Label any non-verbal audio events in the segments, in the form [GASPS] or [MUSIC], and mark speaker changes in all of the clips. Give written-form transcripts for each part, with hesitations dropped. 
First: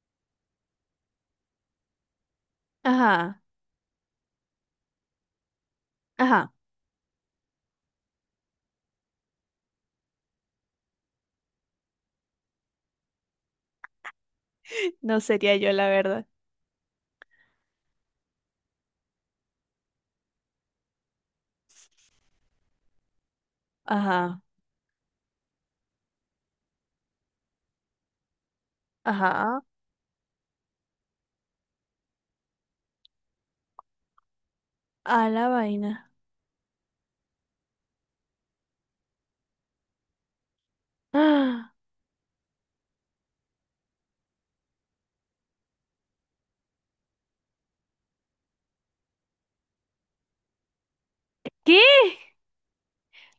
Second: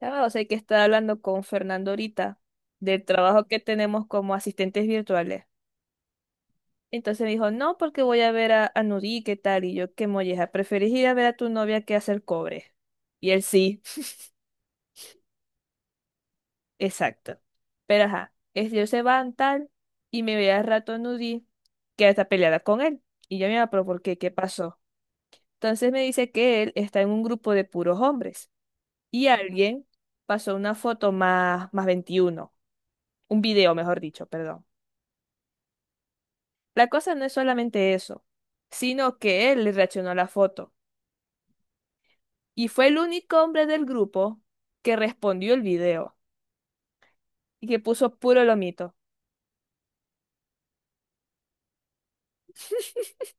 Speaker 1: Ah, o sea que estaba hablando con Fernando ahorita del
Speaker 2: Ajá,
Speaker 1: trabajo que tenemos como asistentes virtuales.
Speaker 2: ajá.
Speaker 1: Entonces me dijo, no, porque voy a ver a Nuri, ¿qué tal? Y yo, qué molleja, ¿preferís ir a ver a tu novia que hacer cobre? Y él sí,
Speaker 2: [LAUGHS] No sería yo, la verdad.
Speaker 1: [LAUGHS] exacto. Pero ajá, ellos se van tal y me ve al rato a Nuri que está peleada con él. Y yo me va, pero ¿por qué? ¿Qué
Speaker 2: Ajá,
Speaker 1: pasó? Entonces me dice que él está en un grupo de puros hombres y
Speaker 2: ajá.
Speaker 1: alguien pasó una foto más 21, un video, mejor dicho, perdón.
Speaker 2: A la vaina.
Speaker 1: La cosa no es solamente eso, sino que él le reaccionó a la foto
Speaker 2: ¡Ah!
Speaker 1: y fue el único hombre del grupo que respondió el video y que puso puro lomito.
Speaker 2: ¿Qué?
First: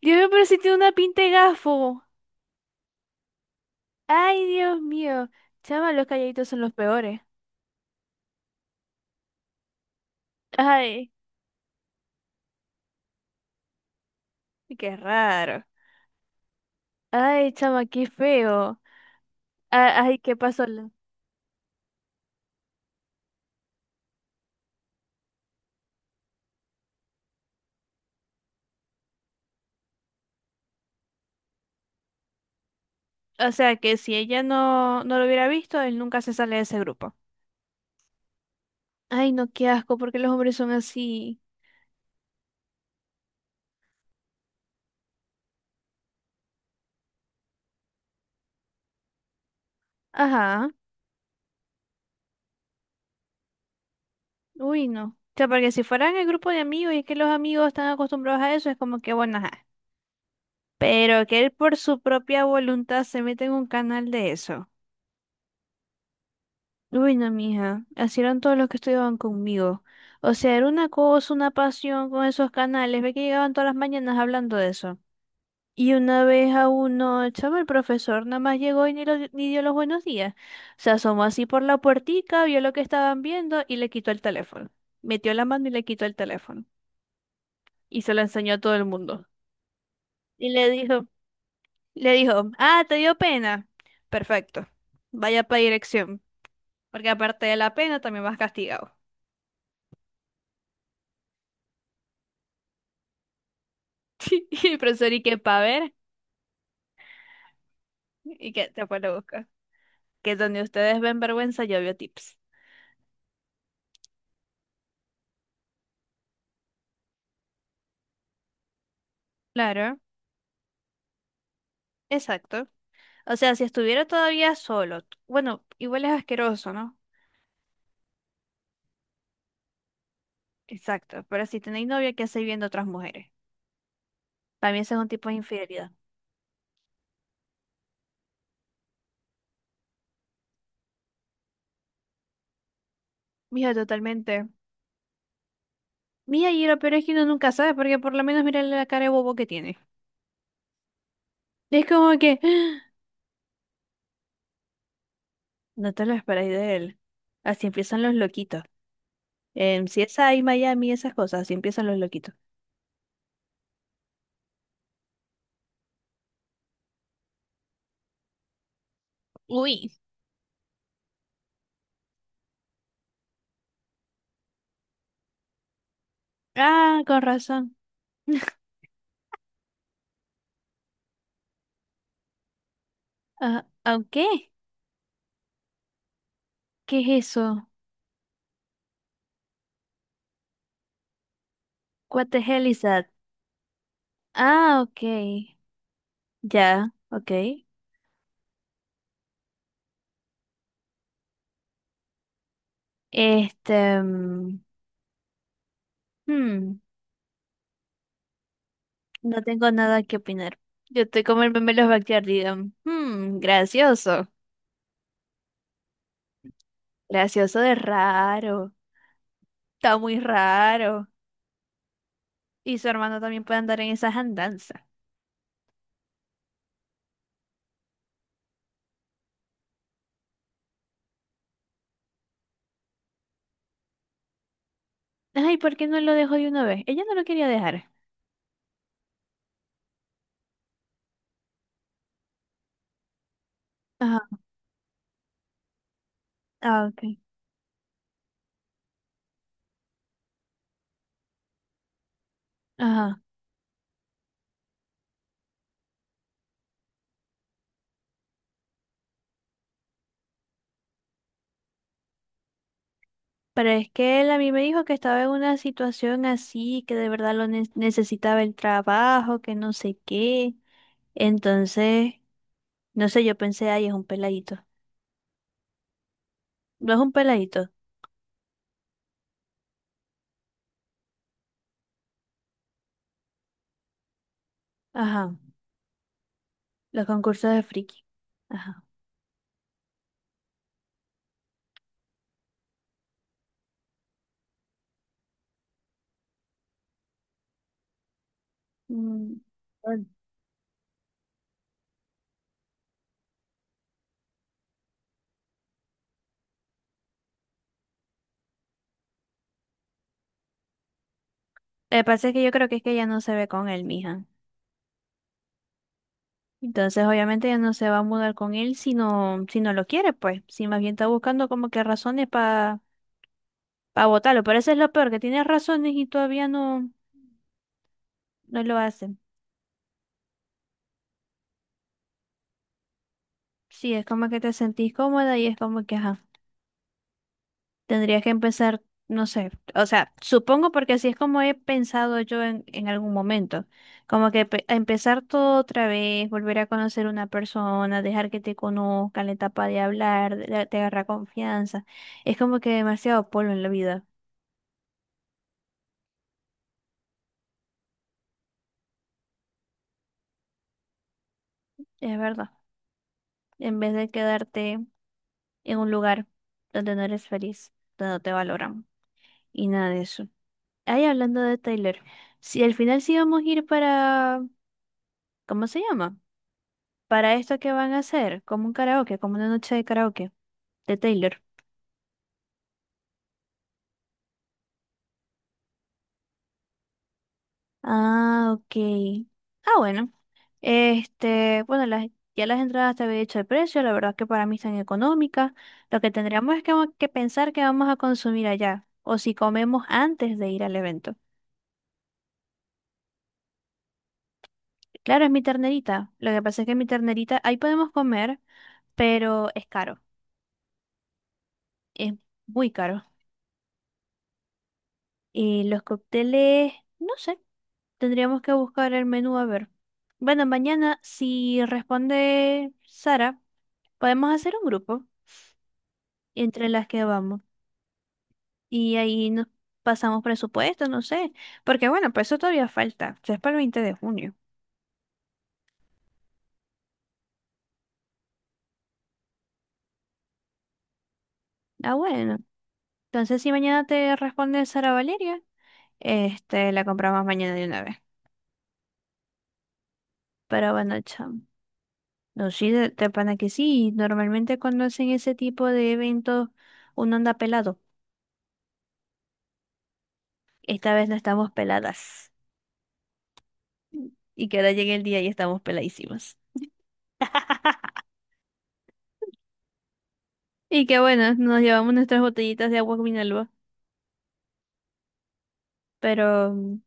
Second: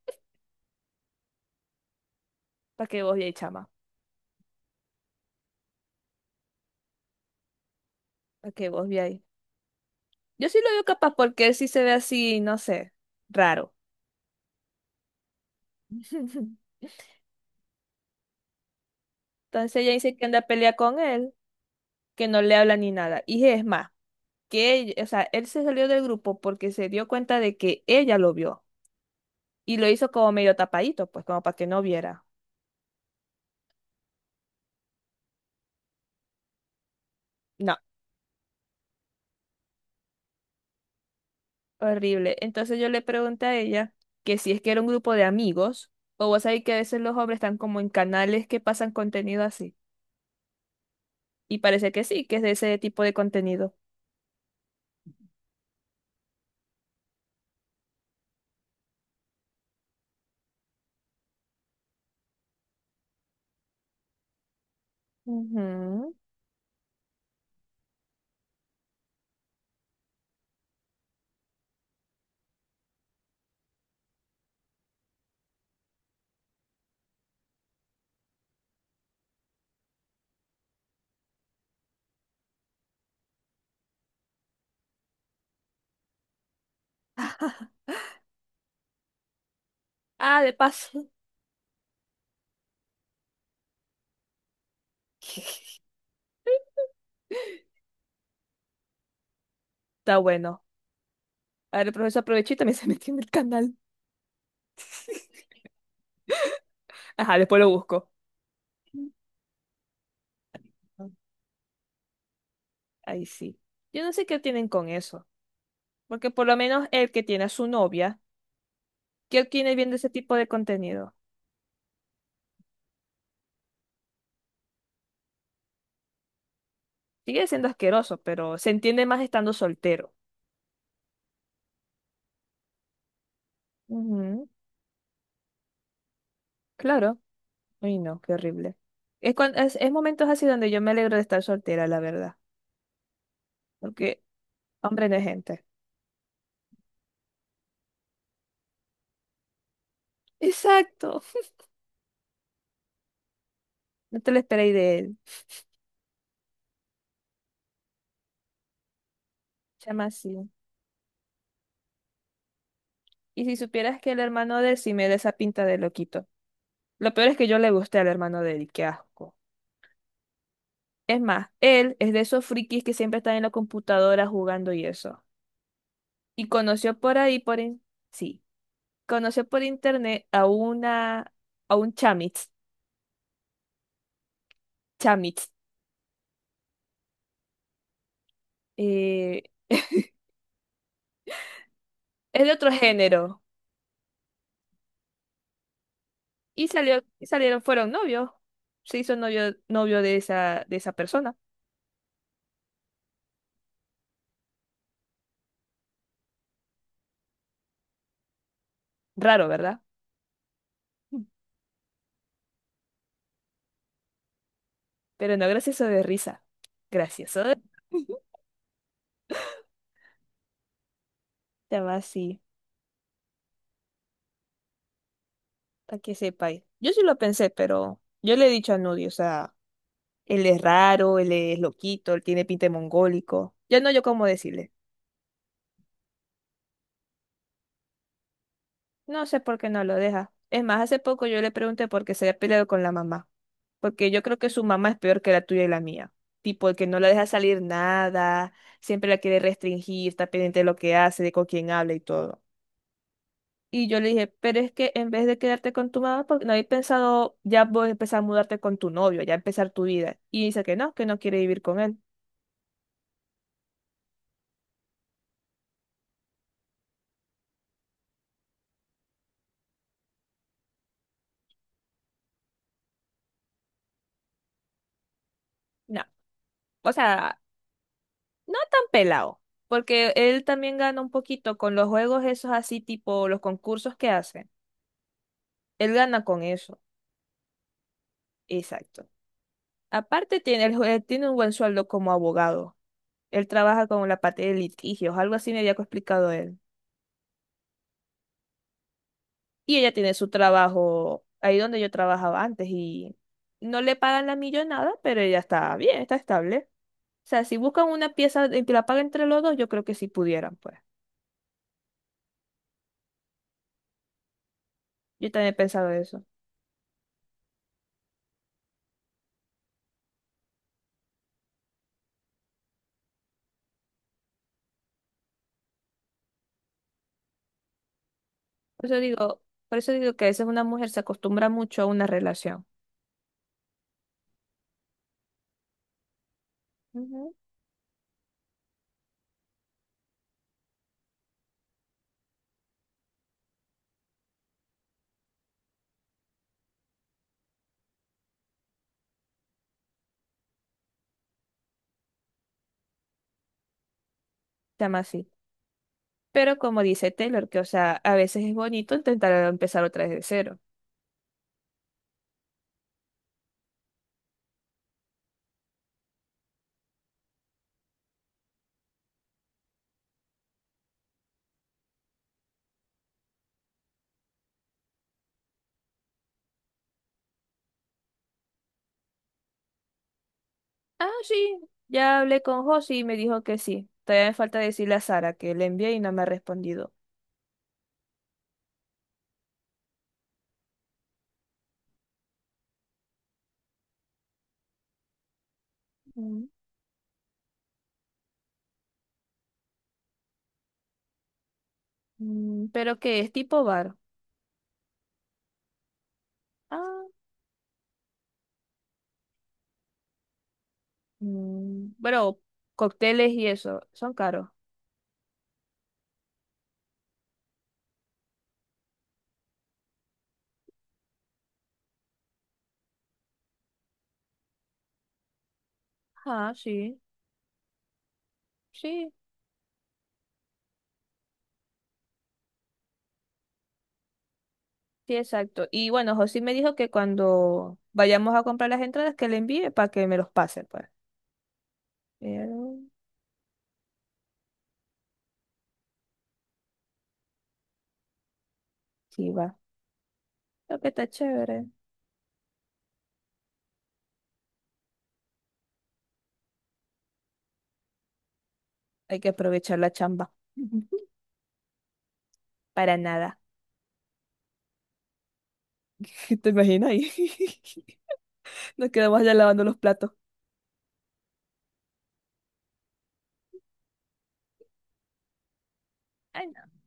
Speaker 2: Dios mío, pero si tiene una pinta de gafo.
Speaker 1: Para que vos veáis, chama,
Speaker 2: Ay, Dios mío. Chama, los calladitos son los peores.
Speaker 1: para que vos veáis. Yo sí lo veo
Speaker 2: Ay,
Speaker 1: capaz porque él sí se ve así, no sé, raro.
Speaker 2: qué raro.
Speaker 1: [LAUGHS] Entonces
Speaker 2: Ay, chama, qué feo.
Speaker 1: ella dice
Speaker 2: Ay,
Speaker 1: que
Speaker 2: ¿qué
Speaker 1: anda a
Speaker 2: pasó?
Speaker 1: pelear con él, que no le habla ni nada. Y es más, que o sea, él se salió del grupo porque se dio cuenta de que ella lo vio y lo hizo como medio tapadito, pues como para que no viera.
Speaker 2: O sea, que si ella no, no lo hubiera visto, él nunca se sale de ese grupo.
Speaker 1: No.
Speaker 2: Ay, no, qué asco, porque los hombres son así.
Speaker 1: Horrible. Entonces yo le pregunté a ella que si es que era un grupo de amigos, o vos sabés que a veces los hombres están como en canales que pasan contenido así.
Speaker 2: Ajá.
Speaker 1: Y parece que sí, que es de ese tipo de contenido.
Speaker 2: Uy, no. O sea, porque si fueran el grupo de amigos y es que los amigos están acostumbrados a eso, es como que bueno, ajá. Pero que él por su propia voluntad se meta en un canal de eso.
Speaker 1: Ujú.
Speaker 2: Uy, no, mija. Así eran todos los que estudiaban conmigo. O sea, era una cosa, una pasión con esos canales. Ve que llegaban todas las mañanas hablando de eso. Y una vez a uno, chamo, el profesor nada más llegó y ni, ni dio los buenos días. Se asomó así por la puertica, vio lo que estaban viendo y le quitó el teléfono. Metió la mano y le quitó el teléfono. Y se la enseñó a todo el mundo.
Speaker 1: Ah,
Speaker 2: Y
Speaker 1: de
Speaker 2: le dijo,
Speaker 1: paso.
Speaker 2: ah, ¿te dio pena? Perfecto, vaya para
Speaker 1: [LAUGHS]
Speaker 2: dirección, porque aparte de la pena también vas castigado.
Speaker 1: Está bueno. A ver, el profesor aprovechó y también [LAUGHS] se metió en el canal.
Speaker 2: [LAUGHS] Y el profesor, ¿y qué
Speaker 1: [LAUGHS]
Speaker 2: pa' ver?
Speaker 1: Ajá, después lo busco.
Speaker 2: ¿Y que te fue a buscar? Que donde ustedes ven vergüenza, yo veo tips.
Speaker 1: Ahí sí. Yo no sé qué tienen con eso. Porque por lo menos el que tiene a su novia, ¿qué tiene
Speaker 2: Claro,
Speaker 1: viendo ese tipo de contenido?
Speaker 2: exacto. O sea, si estuviera todavía solo, bueno, igual es asqueroso, ¿no?
Speaker 1: Sigue siendo asqueroso, pero se entiende más estando soltero.
Speaker 2: Exacto, pero si tenéis novia, ¿qué hacéis viendo otras mujeres?
Speaker 1: Ujú,
Speaker 2: También ese es un tipo de infidelidad.
Speaker 1: claro. Ay, no, qué horrible. Es momentos así donde yo me alegro de estar soltera, la verdad.
Speaker 2: Mija,
Speaker 1: Porque
Speaker 2: totalmente.
Speaker 1: hombre no es gente.
Speaker 2: Mija, y lo peor es que uno nunca sabe, porque por lo menos mira la cara de bobo que tiene.
Speaker 1: Exacto.
Speaker 2: Es como que [GASPS] ¡ah!
Speaker 1: No te lo esperéis de él.
Speaker 2: No te lo esperáis de él. Así empiezan los loquitos. En
Speaker 1: Chama,
Speaker 2: CSI
Speaker 1: sí.
Speaker 2: Miami, esas cosas, así empiezan los loquitos.
Speaker 1: Y si supieras que el hermano de él sí me da esa pinta de loquito. Lo peor es que yo le gusté al hermano de él, y qué asco.
Speaker 2: Uy.
Speaker 1: Es más, él es de esos frikis que siempre están en la computadora jugando y eso. Y conoció
Speaker 2: Ah,
Speaker 1: por
Speaker 2: con
Speaker 1: ahí,
Speaker 2: razón.
Speaker 1: sí,
Speaker 2: [LAUGHS]
Speaker 1: conoció por internet a una, a un chamitz,
Speaker 2: Ah, ok.
Speaker 1: chamitz,
Speaker 2: ¿Qué es eso? What the
Speaker 1: es de
Speaker 2: hell
Speaker 1: otro
Speaker 2: is that?
Speaker 1: género.
Speaker 2: Ah, ok.
Speaker 1: Y
Speaker 2: Ya,
Speaker 1: salió, y
Speaker 2: ok.
Speaker 1: salieron, fueron novios. Se hizo novio de esa persona.
Speaker 2: Este, hmm, no
Speaker 1: Raro,
Speaker 2: tengo
Speaker 1: ¿verdad?
Speaker 2: nada que opinar. Yo estoy como el meme de los Backyard, digan, hmm, gracioso.
Speaker 1: Pero no, gracioso de risa. Gracioso de...
Speaker 2: Gracioso de
Speaker 1: [LAUGHS]
Speaker 2: raro. Está muy raro.
Speaker 1: Te va así,
Speaker 2: Y su hermano también puede andar en esas andanzas.
Speaker 1: para que sepáis. Yo sí lo pensé, pero yo le he dicho a Nudi, o sea, él es raro, él es loquito, él tiene pinta de mongólico. Ya no yo cómo decirle.
Speaker 2: Ay, ¿por qué no lo dejó de una vez? Ella no lo quería dejar.
Speaker 1: No sé por qué no lo deja. Es más, hace poco yo le pregunté por qué se había peleado con la mamá. Porque
Speaker 2: Ajá.
Speaker 1: yo creo que su mamá es peor que la tuya y la mía. Tipo, el
Speaker 2: Ah,
Speaker 1: que no
Speaker 2: ok.
Speaker 1: la deja salir nada, siempre la quiere restringir, está pendiente de lo que hace, de con quién habla y todo.
Speaker 2: Ajá.
Speaker 1: Y yo le dije, pero es que en vez de quedarte con tu mamá, porque no habéis pensado ya vos empezar a mudarte con tu novio, ya empezar tu vida. Y dice que no quiere vivir con él.
Speaker 2: Pero es que él a mí me dijo que estaba en una situación así, que de verdad lo necesitaba el trabajo, que no sé qué. Entonces, no sé, yo pensé, ay, es un peladito.
Speaker 1: No,
Speaker 2: No
Speaker 1: o
Speaker 2: es un
Speaker 1: sea,
Speaker 2: peladito.
Speaker 1: no tan pelado, porque él también gana un poquito con los juegos esos así, tipo los concursos que hace.
Speaker 2: Ajá.
Speaker 1: Él gana con eso,
Speaker 2: Los concursos de friki. Ajá.
Speaker 1: exacto. Aparte tiene, tiene un buen sueldo como abogado. Él trabaja con la parte de litigios, algo así me había explicado él.
Speaker 2: Mm.
Speaker 1: Y ella
Speaker 2: Bueno.
Speaker 1: tiene su trabajo ahí donde yo trabajaba antes y no le pagan la millonada, pero ella está bien, está estable. O sea, si buscan una pieza y que la paguen entre los dos, yo creo que sí pudieran, pues.
Speaker 2: Lo que pasa es que yo creo que es que ella no se ve con él, mija.
Speaker 1: Yo también he pensado eso.
Speaker 2: Entonces, obviamente, ya no se va a mudar con él si no lo quiere, pues. Si más bien está buscando como que razones para votarlo. Pero eso es lo peor, que tienes razones y todavía no, no lo
Speaker 1: Por eso
Speaker 2: hacen.
Speaker 1: digo, por eso digo que a veces una mujer se acostumbra mucho a una relación.
Speaker 2: Sí, es como que te sentís cómoda y es como que, ajá,
Speaker 1: Ujú.
Speaker 2: tendrías que empezar, no sé. O sea, supongo porque así es como he pensado yo en algún momento. Como que empezar todo otra vez, volver a conocer una persona, dejar que te conozca, la etapa de hablar, te agarra confianza. Es como que demasiado polvo en la vida.
Speaker 1: Se llama así. Pero como dice Taylor, que o sea, a veces es bonito intentar empezar otra vez de cero.
Speaker 2: Es verdad. En vez de quedarte en un lugar donde no eres feliz, donde no te valoran y nada de eso. Ahí hablando de Taylor, si al final sí vamos a ir para, ¿cómo se llama? Para esto que van a hacer, como un karaoke, como una noche de karaoke de
Speaker 1: Ah,
Speaker 2: Taylor.
Speaker 1: sí, ya hablé con José y me dijo que sí. Todavía me falta decirle a Sara que le envié y no me ha respondido.
Speaker 2: Ah, ok. Ah, bueno. Este, bueno, ya las entradas te había dicho el precio, la verdad que para mí están económicas. Lo que
Speaker 1: Mm,
Speaker 2: tendríamos es que pensar que vamos a consumir allá, o si comemos antes de ir al evento.
Speaker 1: pero que es tipo bar.
Speaker 2: Claro, es mi ternerita. Lo que pasa es que mi
Speaker 1: Ah,
Speaker 2: ternerita, ahí podemos comer, pero es caro. Es
Speaker 1: bueno,
Speaker 2: muy caro.
Speaker 1: cócteles y eso, son caros.
Speaker 2: Y los cócteles, no sé, tendríamos que buscar el menú a ver. Bueno, mañana, si responde Sara, podemos hacer un grupo
Speaker 1: Ah,
Speaker 2: entre las
Speaker 1: sí,
Speaker 2: que vamos. Y
Speaker 1: sí,
Speaker 2: ahí nos pasamos presupuesto, no sé. Porque bueno, pues eso todavía falta. Eso es para el 20 de junio.
Speaker 1: sí, exacto. Y bueno, José me dijo que cuando vayamos a comprar las entradas que le envíe para que me los pase, pues.
Speaker 2: Ah, bueno.
Speaker 1: Pero
Speaker 2: Entonces, si mañana te responde Sara Valeria, este, la compramos mañana de una vez.
Speaker 1: sí va.
Speaker 2: Pero
Speaker 1: Creo que
Speaker 2: bueno,
Speaker 1: está
Speaker 2: chao.
Speaker 1: chévere.
Speaker 2: No, sí, de pana que sí. Normalmente cuando hacen ese tipo de eventos, uno anda pelado.
Speaker 1: Hay que aprovechar la chamba.
Speaker 2: Esta vez
Speaker 1: [LAUGHS]
Speaker 2: no estamos peladas.
Speaker 1: Para nada.
Speaker 2: Y que ahora llegue el día y estamos peladísimas.
Speaker 1: [LAUGHS] ¿Te imaginas ahí?
Speaker 2: [LAUGHS]
Speaker 1: [LAUGHS] Nos quedamos allá lavando los platos.
Speaker 2: Y que bueno, nos llevamos nuestras botellitas de agua Minalba.
Speaker 1: Ay,
Speaker 2: Pero,
Speaker 1: no.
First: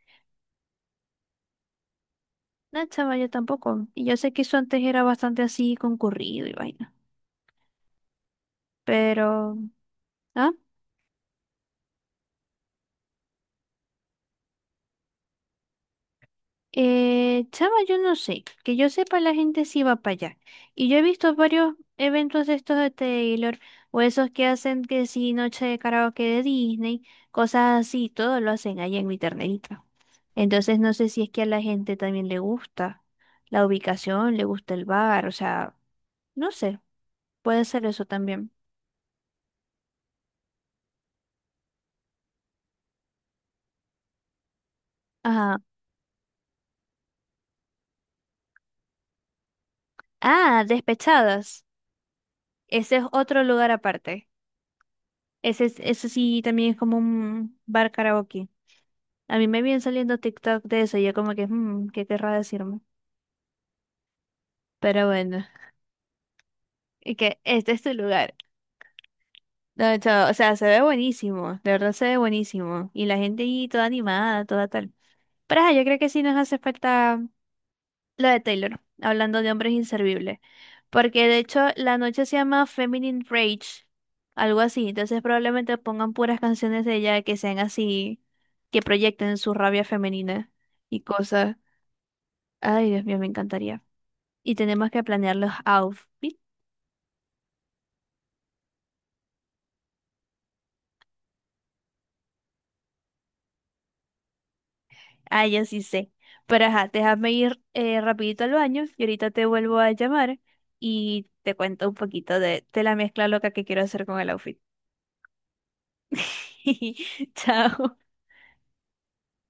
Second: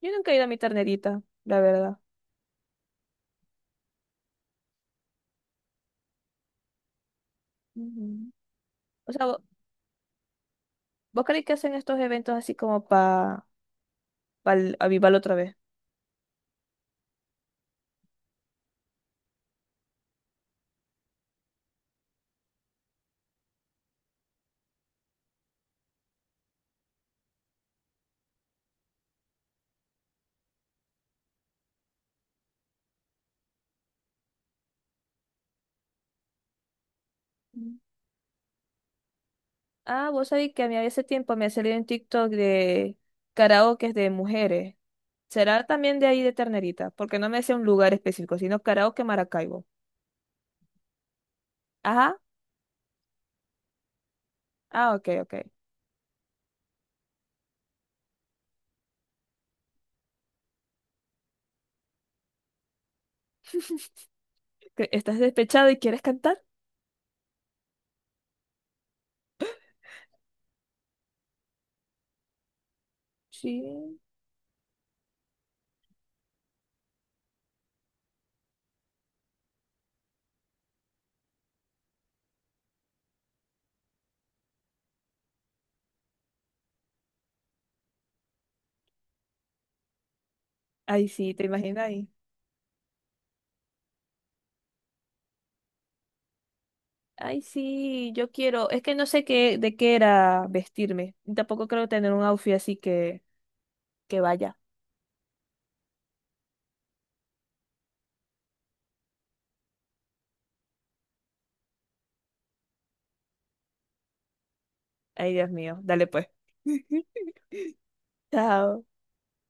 Speaker 1: Yo nunca he ido a mi ternerita, la verdad.
Speaker 2: no, chava, yo tampoco. Y yo sé que eso antes era bastante así concurrido y vaina.
Speaker 1: Ujú. O sea,
Speaker 2: Pero, ¿ah?
Speaker 1: ¿vos creéis que hacen estos eventos así como para avivarlo otra vez?
Speaker 2: Chama, yo no sé, que yo sepa la gente sí va para allá. Y yo he visto varios eventos de estos de Taylor, o esos que hacen que sí, noche de karaoke de Disney, cosas así, todo lo hacen allá en mi ternerita. Entonces no sé si es que a la gente también le gusta la ubicación, le gusta el bar, o sea, no sé, puede
Speaker 1: Mm.
Speaker 2: ser eso también.
Speaker 1: Ah, vos sabéis que a mí hace tiempo me ha salido un TikTok de karaokes de mujeres.
Speaker 2: Ajá.
Speaker 1: ¿Será también de ahí de Ternerita? Porque no me decía un lugar específico, sino karaoke Maracaibo.
Speaker 2: Ah, Despechadas.
Speaker 1: Ajá.
Speaker 2: Ese es otro lugar aparte.
Speaker 1: Ah, ok, ok.
Speaker 2: Ese sí también es como un bar karaoke. A mí me viene saliendo TikTok de eso, y yo como que, "Mm, ¿qué querrá decirme?"
Speaker 1: ¿Que
Speaker 2: Pero
Speaker 1: ¿Estás
Speaker 2: bueno,
Speaker 1: despechado y quieres cantar?
Speaker 2: y que este es tu lugar. No, chao, o sea, se ve buenísimo, de verdad se ve buenísimo. Y la gente
Speaker 1: Sí.
Speaker 2: ahí toda animada, toda tal. Pero ajá, yo creo que sí nos hace falta lo de Taylor, hablando de hombres inservibles. Porque de hecho la noche se llama Feminine Rage, algo así. Entonces probablemente pongan puras canciones de ella que sean así, que proyecten su rabia femenina y
Speaker 1: Ay, sí, ¿te
Speaker 2: cosas.
Speaker 1: imaginas?
Speaker 2: Ay, Dios mío, me encantaría. Y tenemos que planear los outfits.
Speaker 1: Ay, sí, yo quiero. Es que no sé qué, de qué era vestirme. Y tampoco creo tener un outfit así que vaya.
Speaker 2: Ah, ya sí sé. Pero ajá, déjame ir rapidito al baño y ahorita te vuelvo a llamar y te cuento un poquito de la mezcla loca que quiero hacer con el outfit.
Speaker 1: Ay, Dios mío. Dale pues. [LAUGHS]
Speaker 2: [LAUGHS] Chao.
Speaker 1: Chao.